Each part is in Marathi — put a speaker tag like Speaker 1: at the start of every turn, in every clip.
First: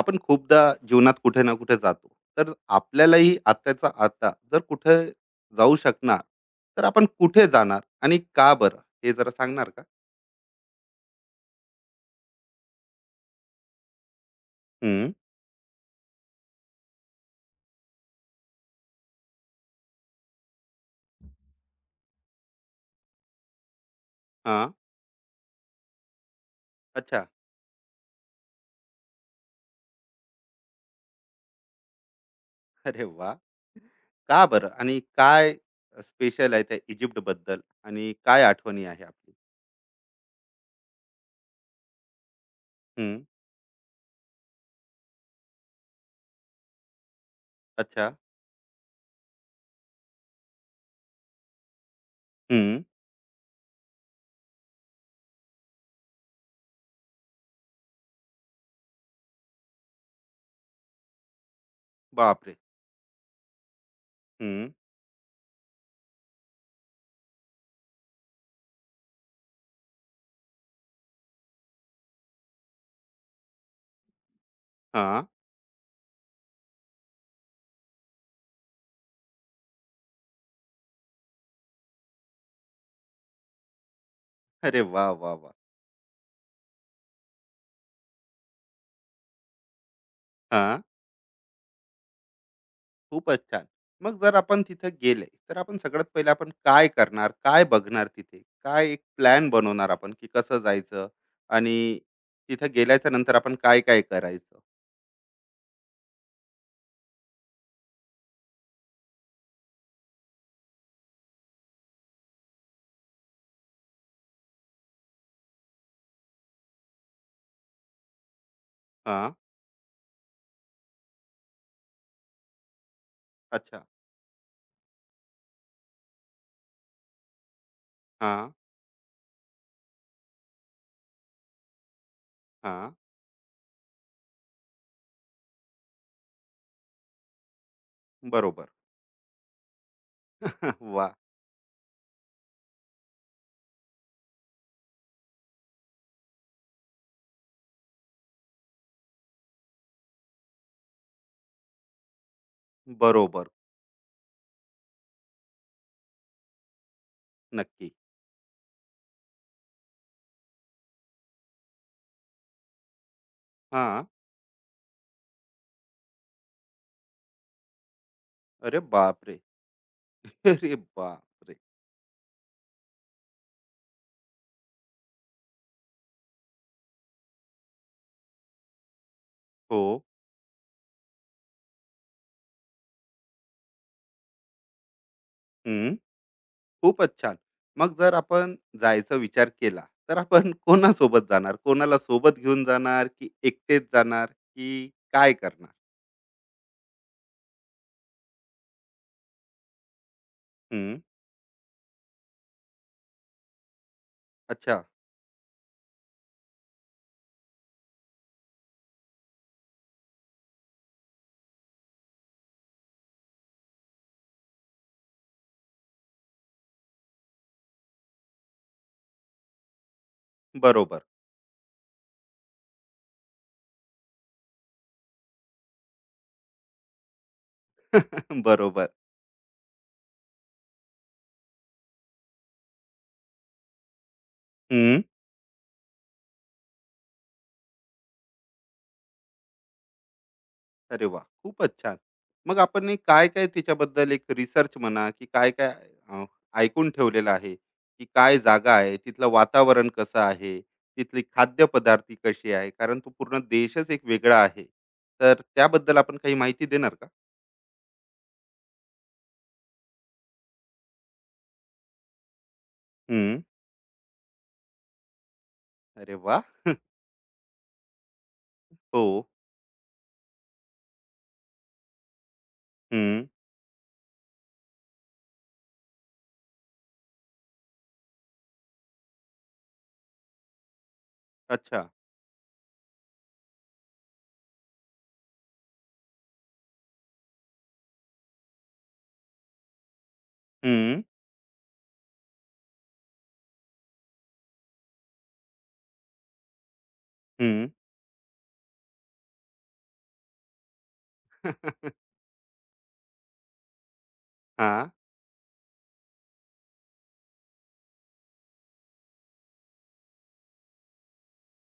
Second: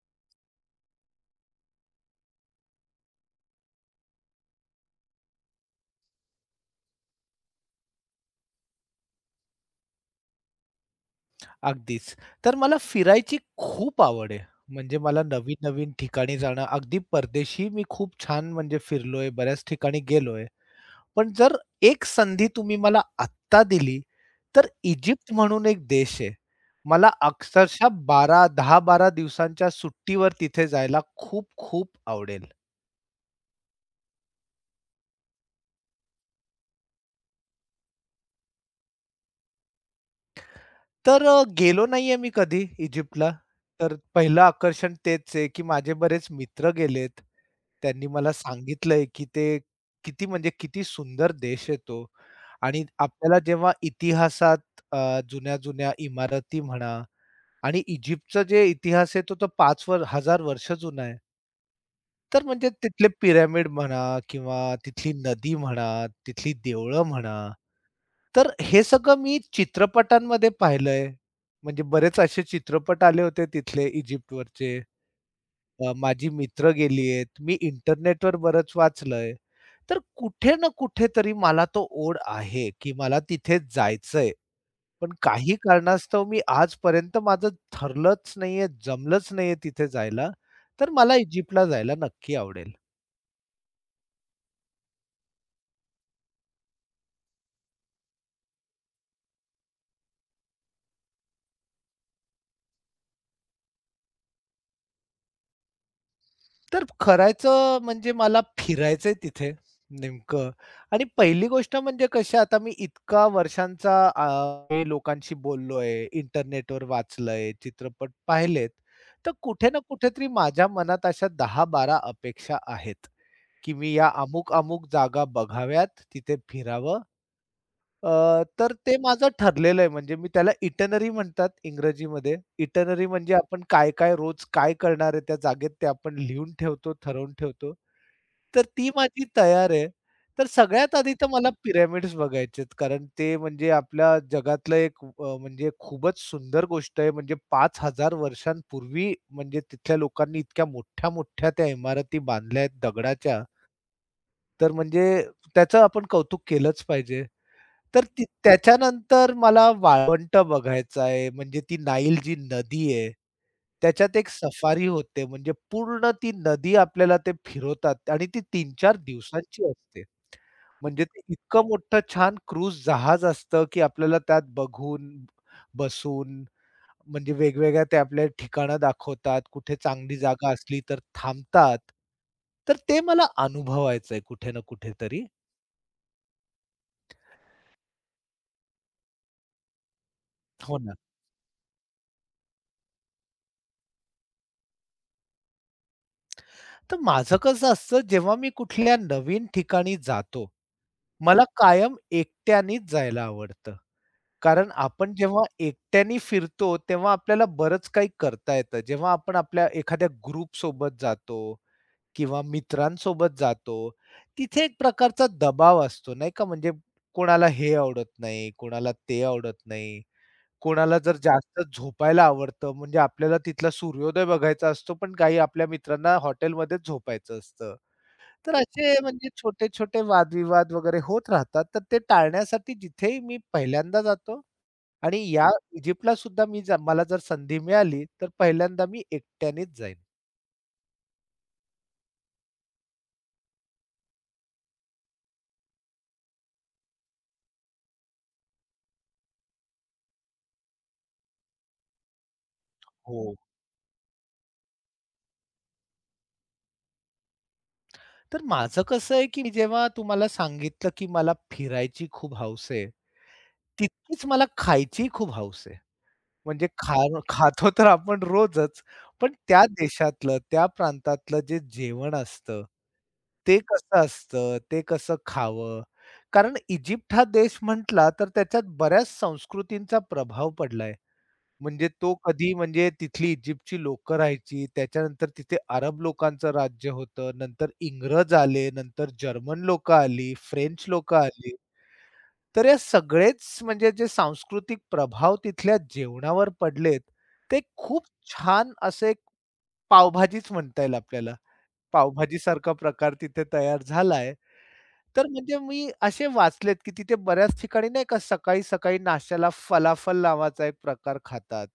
Speaker 1: आपण खूपदा जीवनात कुठे ना कुठे जातो, तर आपल्यालाही आत्ताचा आता जर कुठे जाऊ शकणार, तर आपण कुठे जाणार आणि का बरं, हे जरा सांगणार का?
Speaker 2: अगदीच. तर मला फिरायची खूप आवड आहे. म्हणजे
Speaker 1: हम्म.
Speaker 2: मला नवीन-नवीन ठिकाणी जाणं अगदी परदेशी मी खूप छान म्हणजे फिरलोय, बऱ्याच ठिकाणी गेलोय. पण जर एक संधी तुम्ही मला आत्ता दिली,
Speaker 1: हा.
Speaker 2: तर इजिप्त म्हणून एक देश आहे. मला
Speaker 1: अच्छा.
Speaker 2: अक्षरशः 12 10-12 दिवसांच्या सुट्टीवर तिथे जायला खूप-खूप आवडेल.
Speaker 1: अरे वा. का बरं आणि काय स्पेशल आहे त्या इजिप्त बद्दल आणि काय आठवणी आहे आपली?
Speaker 2: तर गेलो नाहीये मी कधी
Speaker 1: हम्म.
Speaker 2: इजिप्तला. तर पहिलं आकर्षण तेच आहे, की माझे बरेच मित्र गेलेत. त्यांनी
Speaker 1: अच्छा.
Speaker 2: मला सांगितलंय, की ते किती म्हणजे किती सुंदर देश आहे तो.
Speaker 1: हम्म.
Speaker 2: आणि आपल्याला जेव्हा इतिहासात जुन्या-जुन्या इमारती म्हणा, आणि इजिप्तचा जे इतिहास आहे तो तर 5,000 वर्ष जुना आहे. तर
Speaker 1: बापरे.
Speaker 2: म्हणजे तिथले पिरॅमिड म्हणा, किंवा
Speaker 1: हम्म.
Speaker 2: तिथली नदी म्हणा, तिथली देवळं म्हणा, तर हे सगळं मी चित्रपटांमध्ये पाहिलंय. म्हणजे बरेच असे चित्रपट आले होते तिथले इजिप्तवरचे.
Speaker 1: हा.
Speaker 2: माझी मित्र गेली आहेत. मी इंटरनेटवर बरंच वाचलंय. तर कुठे ना कुठेतरी मला तो ओढ आहे, की मला तिथे जायचंय.
Speaker 1: अरे वा
Speaker 2: पण
Speaker 1: वा वा.
Speaker 2: काही कारणास्तव मी आजपर्यंत माझं ठरलंच नाहीये, जमलंच नाहीये तिथे जायला. तर मला इजिप्तला जायला नक्की आवडेल.
Speaker 1: खूपच छान. मग जर आपण तिथे गेले, तर आपण सगळ्यात पहिले आपण काय करणार? काय बघणार तिथे? काय एक प्लॅन बनवणार आपण की कसं जायचं? आणि तिथे गेल्याच्या नंतर आपण काय-काय करायचं?
Speaker 2: तर करायचं म्हणजे मला फिरायचंय तिथे नेमकं. आणि पहिली गोष्ट म्हणजे कशी आता मी इतका वर्षांचा, हे लोकांशी बोललोय, इंटरनेटवर वाचलंय, चित्रपट पाहिलेत, तर
Speaker 1: हां.
Speaker 2: कुठे ना कुठेतरी माझ्या मनात अशा 10-12 अपेक्षा आहेत, की
Speaker 1: अच्छा.
Speaker 2: मी या अमुक-अमुक जागा बघाव्यात, तिथे फिरावं.
Speaker 1: हां,
Speaker 2: तर ते माझं ठरलेलं आहे, म्हणजे मी त्याला इटिनरी म्हणतात इंग्रजीमध्ये.
Speaker 1: हां.
Speaker 2: इटिनरी म्हणजे आपण काय-काय रोज काय करणार आहे त्या जागेत ते आपण लिहून ठेवतो, ठरवून ठेवतो. तर
Speaker 1: बरोबर.
Speaker 2: ती माझी तयार आहे. तर सगळ्यात
Speaker 1: वाह!
Speaker 2: आधी तर मला पिरॅमिड्स बघायचे, कारण ते म्हणजे आपल्या जगातलं एक म्हणजे खूपच सुंदर गोष्ट आहे. म्हणजे 5,000 वर्षांपूर्वी म्हणजे तिथल्या लोकांनी इतक्या मोठ्या-मोठ्या त्या इमारती बांधल्या आहेत दगडाच्या.
Speaker 1: बरोबर.
Speaker 2: तर म्हणजे त्याचं आपण कौतुक केलंच पाहिजे.
Speaker 1: नक्की.
Speaker 2: तर त्याच्यानंतर मला वाळवंट बघायचं आहे, म्हणजे ती नाईल जी नदी आहे,
Speaker 1: हां.
Speaker 2: त्याच्यात एक सफारी होते. म्हणजे पूर्ण ती नदी आपल्याला ते फिरवतात आणि ती
Speaker 1: अरे
Speaker 2: तीन-चार
Speaker 1: बापरे!
Speaker 2: दिवसांची असते.
Speaker 1: अरे
Speaker 2: म्हणजे ते
Speaker 1: बापरे!
Speaker 2: इतकं मोठं छान क्रूझ जहाज असतं, की आपल्याला त्यात बघून, बसून म्हणजे वेगवेगळ्या ते आपल्या ठिकाणं दाखवतात. कुठे
Speaker 1: हो.
Speaker 2: चांगली जागा असली तर थांबतात. तर ते मला अनुभवायचंय कुठे ना कुठेतरी.
Speaker 1: खूपच छान. मग जर आपण जायचा विचार केला, तर आपण
Speaker 2: हो ना.
Speaker 1: कोणासोबत जाणार? कोणाला सोबत घेऊन जाणार, की एकटेच जाणार, की काय करणार?
Speaker 2: तर माझं कसं असतं, जेव्हा मी कुठल्या नवीन ठिकाणी जातो,
Speaker 1: हं.
Speaker 2: मला कायम एकट्यानेच जायला आवडतं. कारण
Speaker 1: अच्छा.
Speaker 2: आपण जेव्हा एकट्याने फिरतो, तेव्हा आपल्याला बरंच काही करता येतं. जेव्हा आपण आपल्या एखाद्या ग्रुपसोबत जातो किंवा मित्रांसोबत जातो, तिथे एक प्रकारचा दबाव असतो, नाही का? म्हणजे कोणाला हे आवडत नाही, कोणाला ते आवडत नाही. कोणाला
Speaker 1: बरोबर.
Speaker 2: जर जास्त झोपायला आवडतं, म्हणजे आपल्याला तिथला सूर्योदय बघायचा असतो, पण काही आपल्या मित्रांना हॉटेलमध्येच झोपायचं असतं. तर
Speaker 1: बरोबर.
Speaker 2: असे म्हणजे छोटे-छोटे वादविवाद वगैरे होत राहतात. तर ते टाळण्यासाठी जिथेही मी पहिल्यांदा जातो,
Speaker 1: हं.
Speaker 2: आणि या इजिप्तला सुद्धा मी मला जर संधी मिळाली, तर पहिल्यांदा मी एकट्यानेच जाईन.
Speaker 1: अरे वाह! खूपच छान. मग आपण हे काय-काय त्याच्याबद्दल एक रिसर्च म्हणा, की काय-काय अ, ऐकून ठेवलेलं आहे, की काय जागा आहे, तिथलं वातावरण कसं आहे, तिथली खाद्यपदार्थ कशी आहे? कारण तो
Speaker 2: हो.
Speaker 1: पूर्ण देशच एक वेगळा आहे. तर त्याबद्दल आपण काही माहिती देणार का?
Speaker 2: तर माझं कसं आहे, की मी जेव्हा तुम्हाला सांगितलं, की मला फिरायची खूप हौस आहे,
Speaker 1: हं.
Speaker 2: तितकीच मला खायचीही खूप हौस आहे.
Speaker 1: अरे वाह!
Speaker 2: म्हणजे खाण खातो तर आपण रोजच,
Speaker 1: हो.
Speaker 2: पण त्या देशातलं, त्या प्रांतातलं जे जेवण असतं,
Speaker 1: हं.
Speaker 2: ते कसं असतं, ते कसं खावं? कारण इजिप्त हा देश म्हटला तर त्याच्यात बऱ्याच संस्कृतींचा प्रभाव पडलाय.
Speaker 1: अच्छा.
Speaker 2: म्हणजे तो कधी म्हणजे तिथली इजिप्तची लोकं राहायची, त्याच्यानंतर तिथे अरब लोकांचं राज्य होतं, नंतर इंग्रज आले, नंतर जर्मन लोकं आली, फ्रेंच
Speaker 1: हं,
Speaker 2: लोकं आली. तर या सगळेच म्हणजे जे सांस्कृतिक प्रभाव तिथल्या जेवणावर पडलेत, ते
Speaker 1: हं.
Speaker 2: खूप छान असे एक पावभाजीच म्हणता येईल आपल्याला. पावभाजीसारखा प्रकार तिथे तयार झालाय.
Speaker 1: हां.
Speaker 2: तर म्हणजे मी असे वाचलेत, की तिथे बऱ्याच ठिकाणी नाही का सकाळी-सकाळी नाश्त्याला फलाफल नावाचा एक प्रकार खातात.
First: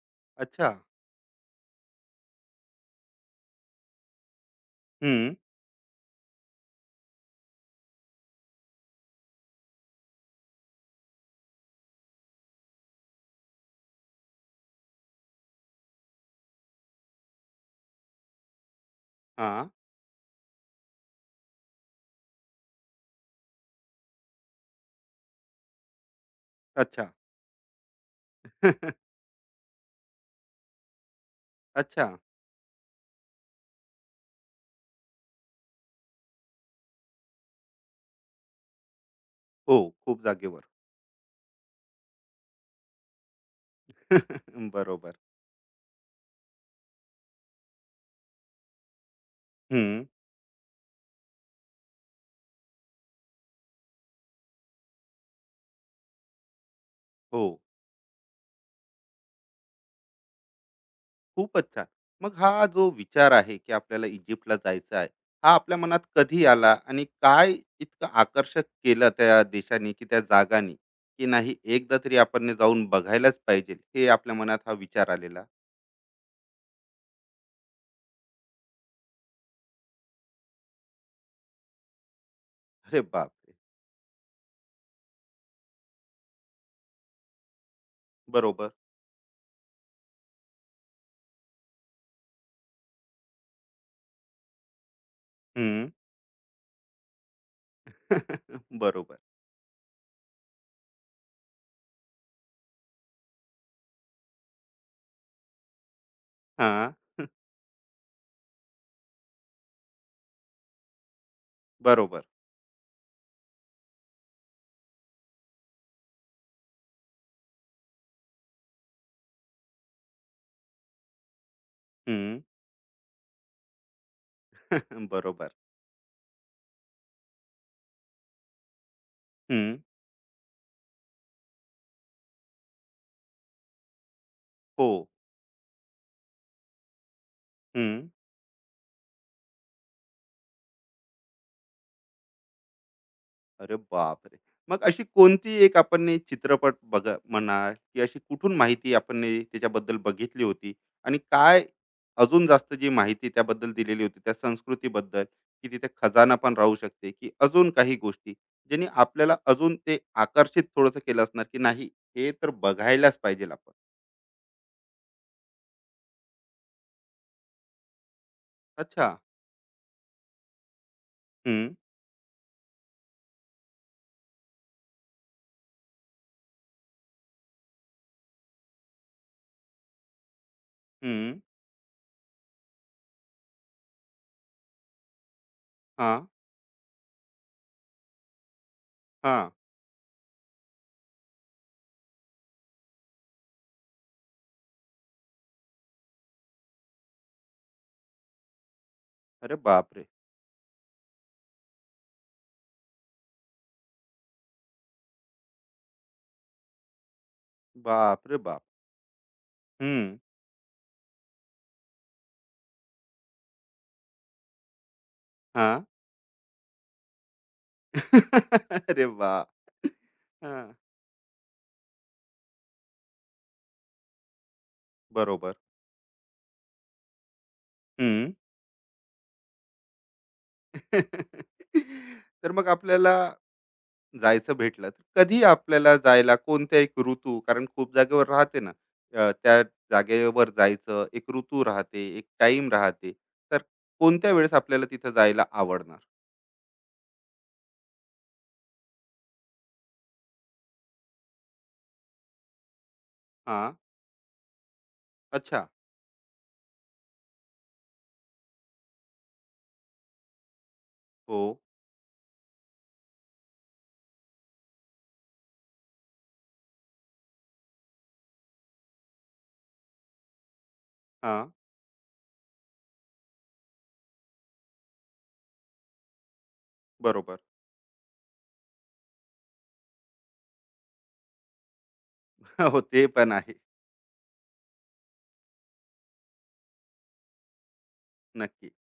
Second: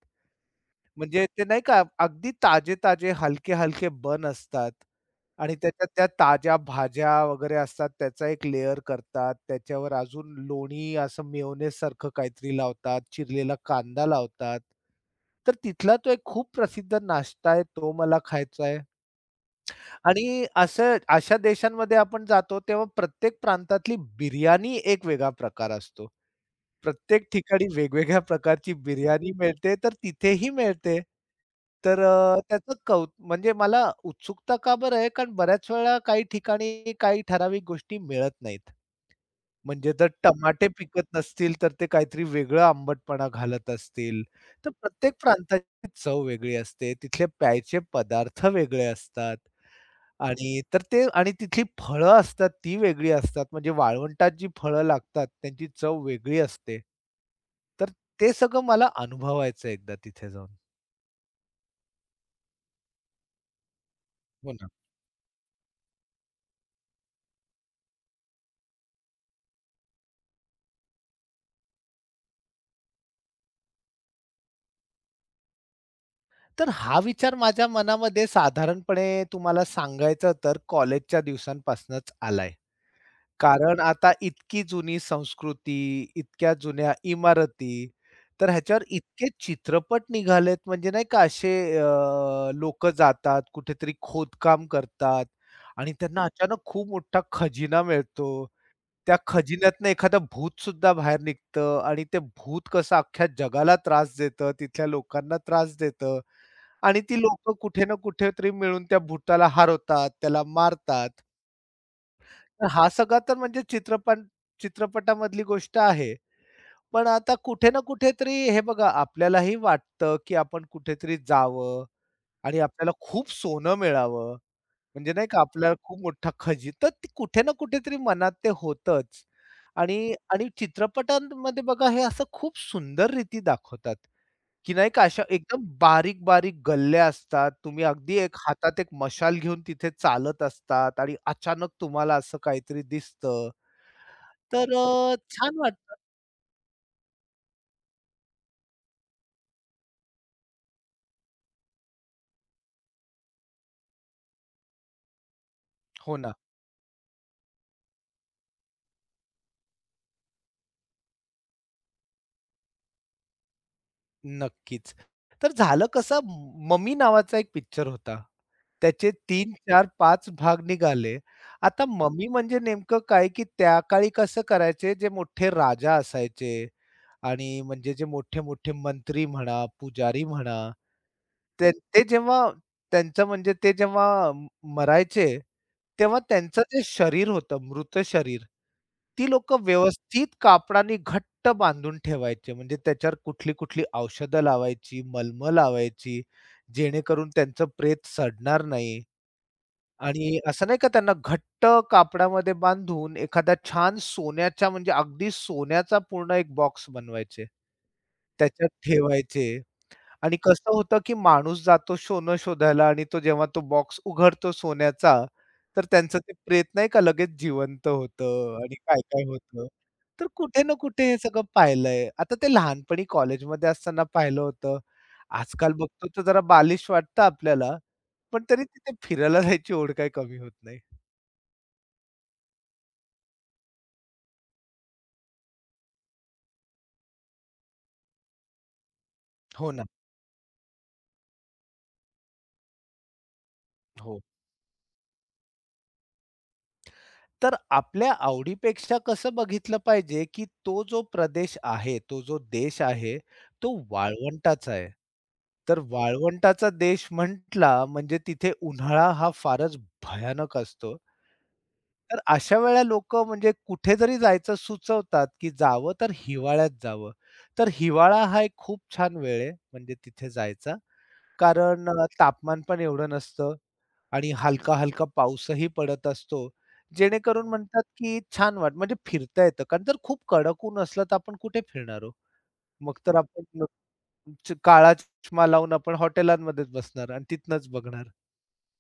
Speaker 1: अच्छा.
Speaker 2: म्हणजे ते नाही का अगदी ताजे-ताजे, हलके-हलके बन असतात
Speaker 1: हं.
Speaker 2: आणि त्याच्यात त्या ताज्या भाज्या वगैरे असतात, त्याचा एक लेयर करतात. त्याच्यावर अजून लोणी असं मेयोनेज सारखं काहीतरी लावतात, चिरलेला कांदा लावतात. तर तिथला तो एक खूप प्रसिद्ध नाश्ता आहे, तो मला खायचा आहे.
Speaker 1: हां.
Speaker 2: आणि असं अशा देशांमध्ये आपण जातो तेव्हा प्रत्येक प्रांतातली बिर्याणी एक वेगळा प्रकार असतो.
Speaker 1: अच्छा.
Speaker 2: प्रत्येक ठिकाणी वेगवेगळ्या प्रकारची बिर्याणी मिळते, तर तिथेही मिळते. तर
Speaker 1: अच्छा.
Speaker 2: अ, त्याचं कौ म्हणजे मला उत्सुकता का बरं आहे, कारण बऱ्याच वेळा काही ठिकाणी काही ठराविक गोष्टी मिळत नाहीत.
Speaker 1: हो,
Speaker 2: म्हणजे जर
Speaker 1: खूप जागेवर.
Speaker 2: टमाटे पिकत नसतील, तर ते काहीतरी वेगळं आंबटपणा घालत असतील. तर
Speaker 1: बरोबर.
Speaker 2: प्रत्येक प्रांताची चव वेगळी असते, तिथले प्यायचे पदार्थ वेगळे असतात.
Speaker 1: हं.
Speaker 2: आणि तर ते आणि तिथली फळं असतात ती वेगळी असतात. म्हणजे वाळवंटात जी फळं लागतात त्यांची चव वेगळी असते.
Speaker 1: हो.
Speaker 2: तर ते सगळं मला अनुभवायचं एकदा तिथे जाऊन.
Speaker 1: खूपच छान. मग हा जो विचार आहे, की आपल्याला
Speaker 2: हो
Speaker 1: इजिप्तला
Speaker 2: ना.
Speaker 1: जायचं आहे. हा आपल्या मनात कधी आला आणि काय इतकं आकर्षक केलं त्या देशाने, की त्या जागांनी, की नाही एकदा तरी आपण ने जाऊन बघायलाच पाहिजे, हे आपल्या मनात हा विचार आलेला?
Speaker 2: तर हा विचार माझ्या मनामध्ये साधारणपणे तुम्हाला सांगायचं तर कॉलेजच्या दिवसांपासूनच आलाय.
Speaker 1: अरे बापरे!
Speaker 2: कारण आता इतकी जुनी संस्कृती, इतक्या जुन्या इमारती, तर
Speaker 1: बरोबर.
Speaker 2: ह्याच्यावर इतके चित्रपट निघालेत म्हणजे नाही का, असे लोकं जातात, कुठेतरी खोदकाम करतात
Speaker 1: हं.
Speaker 2: आणि त्यांना अचानक खूप मोठा खजिना मिळतो. त्या
Speaker 1: बरोबर.
Speaker 2: खजिन्यातनं एखादं भूतसुद्धा बाहेर निघतं आणि ते भूत कसं अख्ख्या जगाला त्रास देतं, तिथल्या लोकांना त्रास देतं
Speaker 1: हां.
Speaker 2: आणि ती लोकं कुठे ना कुठेतरी मिळून त्या भुताला हरवतात, त्याला मारतात.
Speaker 1: बरोबर.
Speaker 2: हा सगळा तर म्हणजे चित्रपटामधली गोष्ट आहे. पण आता कुठे ना कुठेतरी हे बघा आपल्यालाही वाटतं, की आपण कुठेतरी जावं
Speaker 1: हं.
Speaker 2: आणि आपल्याला खूप सोनं मिळावं. म्हणजे नाही का
Speaker 1: बरोबर.
Speaker 2: आपल्याला खूप मोठा खजिना, तर ते कुठे ना कुठेतरी मनात ते होतंच.
Speaker 1: हं.
Speaker 2: आणि आणि चित्रपटांमध्ये बघा हे असं खूप सुंदर रीती दाखवतात, की
Speaker 1: हो.
Speaker 2: नाही का अशा एकदम बारीक-बारीक गल्ल्या असतात. तुम्ही
Speaker 1: हं.
Speaker 2: अगदी एक हातात एक मशाल घेऊन तिथे चालत असतात आणि अचानक तुम्हाला असं काहीतरी दिसतं.
Speaker 1: अरे बापरे!
Speaker 2: तर
Speaker 1: मग अशी कोणती
Speaker 2: छान
Speaker 1: एक
Speaker 2: वाटतं.
Speaker 1: आपण ने चित्रपट बघा म्हणा की अशी कुठून माहिती आपण ने त्याच्याबद्दल बघितली होती? आणि काय अजून जास्त जी माहिती त्याबद्दल दिलेली होती, त्या संस्कृतीबद्दल, की तिथे
Speaker 2: हो ना,
Speaker 1: खजाना पण राहू शकते, की अजून काही गोष्टी, ज्यांनी आपल्याला अजून ते आकर्षित थोडंसं केलं असणार, की नाही हे तर बघायलाच पाहिजे आपण.
Speaker 2: नक्कीच. तर झालं कसं, मम्मी नावाचा एक पिक्चर होता.
Speaker 1: अच्छा.
Speaker 2: त्याचे तीन, चार, पाच भाग निघाले.
Speaker 1: हं.
Speaker 2: आता मम्मी म्हणजे नेमकं काय, की त्या काळी कसं करायचे जे मोठे राजा असायचे आणि म्हणजे जे मोठे-मोठे मंत्री म्हणा, पुजारी म्हणा,
Speaker 1: हं.
Speaker 2: ते ते जेव्हा त्यांचं म्हणजे ते जेव्हा म मरायचे, तेव्हा
Speaker 1: हां.
Speaker 2: त्यांचं जे शरीर होतं, मृत शरीर, ती
Speaker 1: हां.
Speaker 2: लोकं व्यवस्थित कापडाने घट्ट बांधून ठेवायचे. म्हणजे त्याच्यावर कुठली-कुठली औषधं लावायची, मलमं लावायची, जेणेकरून त्यांचं प्रेत सडणार नाही
Speaker 1: अरे बापरे!
Speaker 2: आणि असं नाही का त्यांना घट्ट कापडामध्ये बांधून एखादा छान सोन्याच्या म्हणजे अगदी सोन्याचा पूर्ण एक बॉक्स बनवायचे.
Speaker 1: बाप रे बाप!
Speaker 2: त्याच्यात ठेवायचे.
Speaker 1: हं.
Speaker 2: आणि कसं होतं, की माणूस जातो सोनं शोधायला आणि तो जेव्हा तो बॉक्स उघडतो सोन्याचा,
Speaker 1: हां.
Speaker 2: तर त्यांचं ते प्रेत नाही का लगेच जिवंत होतं आणि
Speaker 1: अरे
Speaker 2: काय-काय
Speaker 1: वाह!
Speaker 2: होतं. तर कुठे
Speaker 1: हां.
Speaker 2: ना कुठे हे सगळं पाहिलंय. आता ते लहानपणी कॉलेजमध्ये असताना पाहिलं होतं.
Speaker 1: बरोबर.
Speaker 2: आजकाल बघतो तर जरा बालिश वाटतं आपल्याला,
Speaker 1: हं.
Speaker 2: पण तरी तिथे फिरायला जायची ओढ काही कमी होत नाही.
Speaker 1: तर मग आपल्याला जायचं भेटलं, तर कधी आपल्याला जायला कोणत्या एक ऋतू कारण खूप जागेवर राहते ना, त्या
Speaker 2: हो ना.
Speaker 1: जागेवर जायचं, एक ऋतू राहते, एक टाईम राहते. तर
Speaker 2: हो.
Speaker 1: कोणत्या वेळेस आपल्याला तिथं जायला आवडणार?
Speaker 2: तर आपल्या आवडीपेक्षा कसं बघितलं पाहिजे, की तो जो प्रदेश आहे, तो जो देश आहे, तो
Speaker 1: हां.
Speaker 2: वाळवंटाचा आहे.
Speaker 1: अच्छा.
Speaker 2: तर वाळवंटाचा देश म्हटला म्हणजे तिथे उन्हाळा हा फारच भयानक असतो.
Speaker 1: हो.
Speaker 2: तर अशा वेळेला लोकं म्हणजे कुठे जरी जायचं सुचवतात, की जावं तर हिवाळ्यात जावं. तर हिवाळा हा एक खूप छान वेळ आहे म्हणजे तिथे जायचा.
Speaker 1: हां.
Speaker 2: कारण तापमान पण एवढं नसतं. आणि हलका-हलका पाऊसही पडत असतो.
Speaker 1: बरोबर.
Speaker 2: जेणेकरून म्हणतात, की छान वाट म्हणजे फिरता येतं. कारण जर खूप कडक ऊन असलं, तर आपण कुठे फिरणार हो?
Speaker 1: हो,
Speaker 2: मग
Speaker 1: ते
Speaker 2: तर
Speaker 1: पण
Speaker 2: आपण
Speaker 1: आहे.
Speaker 2: च काळा चष्मा लावून आपण हॉटेलांमध्येच बसणार आणि तिथनंच बघणार.
Speaker 1: नक्की.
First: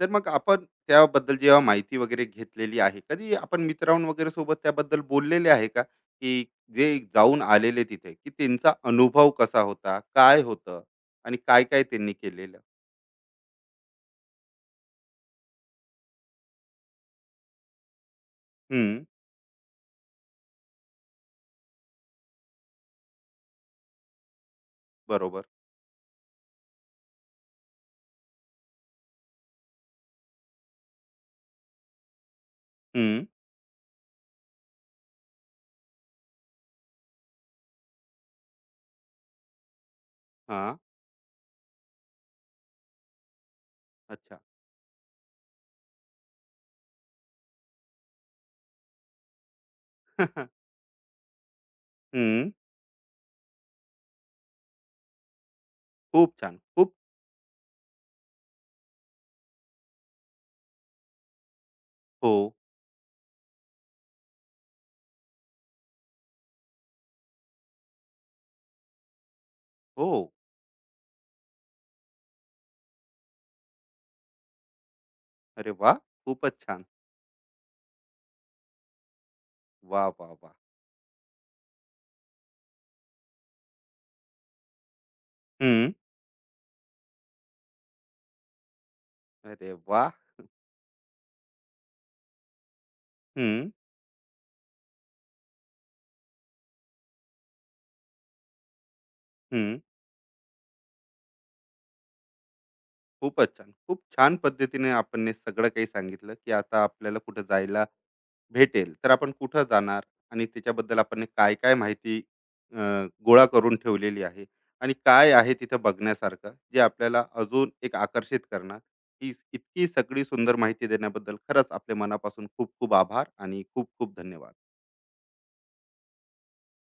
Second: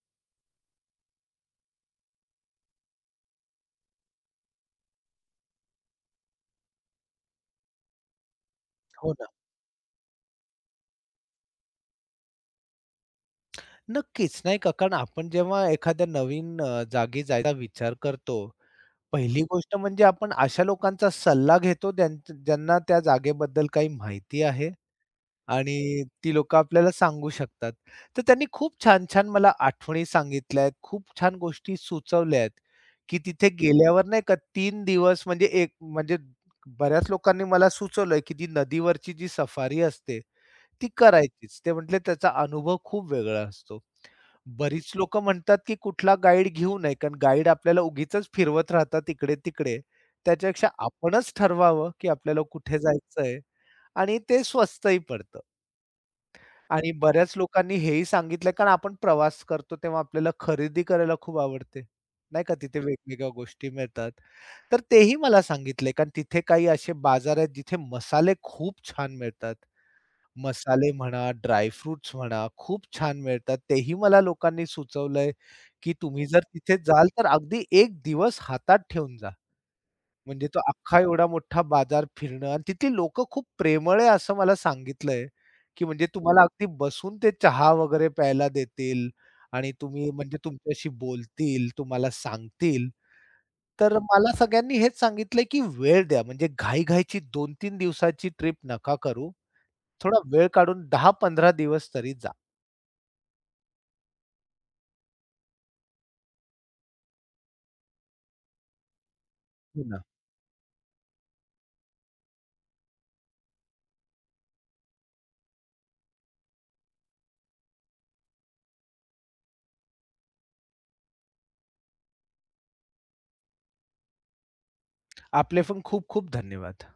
Speaker 1: तर मग आपण त्याबद्दल जेव्हा माहिती वगैरे घेतलेली आहे, कधी आपण मित्रां वगैरे सोबत त्याबद्दल बोललेले आहे का? की जे जाऊन आलेले तिथे, की त्यांचा
Speaker 2: हो ना.
Speaker 1: अनुभव कसा होता? काय होतं? आणि काय-काय त्यांनी केलेलं?
Speaker 2: नक्कीच, नाही का? कारण आपण जेव्हा एखाद्या नवीन जागी जायचा विचार करतो,
Speaker 1: हं,
Speaker 2: पहिली गोष्ट म्हणजे आपण अशा लोकांचा सल्ला घेतो, ज्यांना त्या जागेबद्दल काही माहिती आहे.
Speaker 1: बरोबर.
Speaker 2: आणि ती लोकं आपल्याला सांगू शकतात. तर त्यांनी खूप छान-छान मला आठवणी सांगितल्या आहेत. खूप छान गोष्टी सुचवल्या आहेत, की
Speaker 1: हं,
Speaker 2: तिथे गेल्यावर नाही का तीन दिवस म्हणजे एक म्हणजे बऱ्याच लोकांनी मला सुचवलंय, की ती नदीवरची जी सफारी असते
Speaker 1: हां,
Speaker 2: ती करायचीच. ते म्हटले त्याचा अनुभव खूप वेगळा असतो.
Speaker 1: अच्छा.
Speaker 2: बरीच लोकं म्हणतात, की कुठला गाईड घेऊ नये, कारण गाईड आपल्याला उगीचच फिरवत राहतात इकडे-तिकडे. त्याच्यापेक्षा आपणच ठरवावं, की आपल्याला
Speaker 1: हं,
Speaker 2: कुठे जायचंय आणि ते स्वस्तही पडतं.
Speaker 1: खूप छान.
Speaker 2: आणि
Speaker 1: खूप
Speaker 2: बऱ्याच लोकांनी हेही सांगितलं, कारण आपण प्रवास करतो तेव्हा आपल्याला खरेदी करायला खूप आवडते.
Speaker 1: हो,
Speaker 2: नाही का तिथे वेगवेगळ्या गोष्टी मिळतात. तर तेही मला सांगितले, कारण तिथे काही असे बाजार आहेत जिथे मसाले खूप छान मिळतात.
Speaker 1: हो.
Speaker 2: मसाले म्हणा, ड्राय म्हणा खूप छान मिळतात. तेही मला लोकांनी सुचवलंय,
Speaker 1: अरे
Speaker 2: की
Speaker 1: वाह!
Speaker 2: तुम्ही जर
Speaker 1: खूपच
Speaker 2: तिथे
Speaker 1: छान.
Speaker 2: जाल तर अगदी 1 दिवस हातात ठेवून जा.
Speaker 1: वाह, वाह,
Speaker 2: म्हणजे
Speaker 1: वाह!
Speaker 2: तो अख्खा एवढा मोठा बाजार फिरणं आणि तिथली लोकं खूप प्रेमळ आहे असं मला सांगितलंय, की
Speaker 1: हं,
Speaker 2: म्हणजे तुम्हाला अगदी बसून ते चहा वगैरे प्यायला देतील
Speaker 1: अरे
Speaker 2: आणि
Speaker 1: वाह!
Speaker 2: तुम्ही म्हणजे तुमच्याशी बोलतील, तुम्हाला सांगतील.
Speaker 1: हं,
Speaker 2: तर मला सगळ्यांनी हेच सांगितलंय, की वेळ द्या. म्हणजे घाई-घाईची 2 दिवसाची ट्रिप नका करू.
Speaker 1: हं.
Speaker 2: थोडा वेळ काढून 10-15 दिवस तरी जा.
Speaker 1: खूपच छान. खूप छान पद्धतीने आपण हे सगळं काही सांगितलं, की आता आपल्याला कुठे जायला भेटेल तर आपण कुठं
Speaker 2: हो
Speaker 1: जाणार
Speaker 2: ना.
Speaker 1: आणि त्याच्याबद्दल आपण काय काय माहिती अ, गोळा करून ठेवलेली आहे आणि काय आहे तिथं बघण्यासारखं जे आपल्याला अजून एक आकर्षित करणार. ही इतकी सगळी सुंदर माहिती देण्याबद्दल खरंच आपल्या मनापासून खूप खूप आभार आणि खूप खूप धन्यवाद.
Speaker 2: आपले पण खूप-खूप धन्यवाद.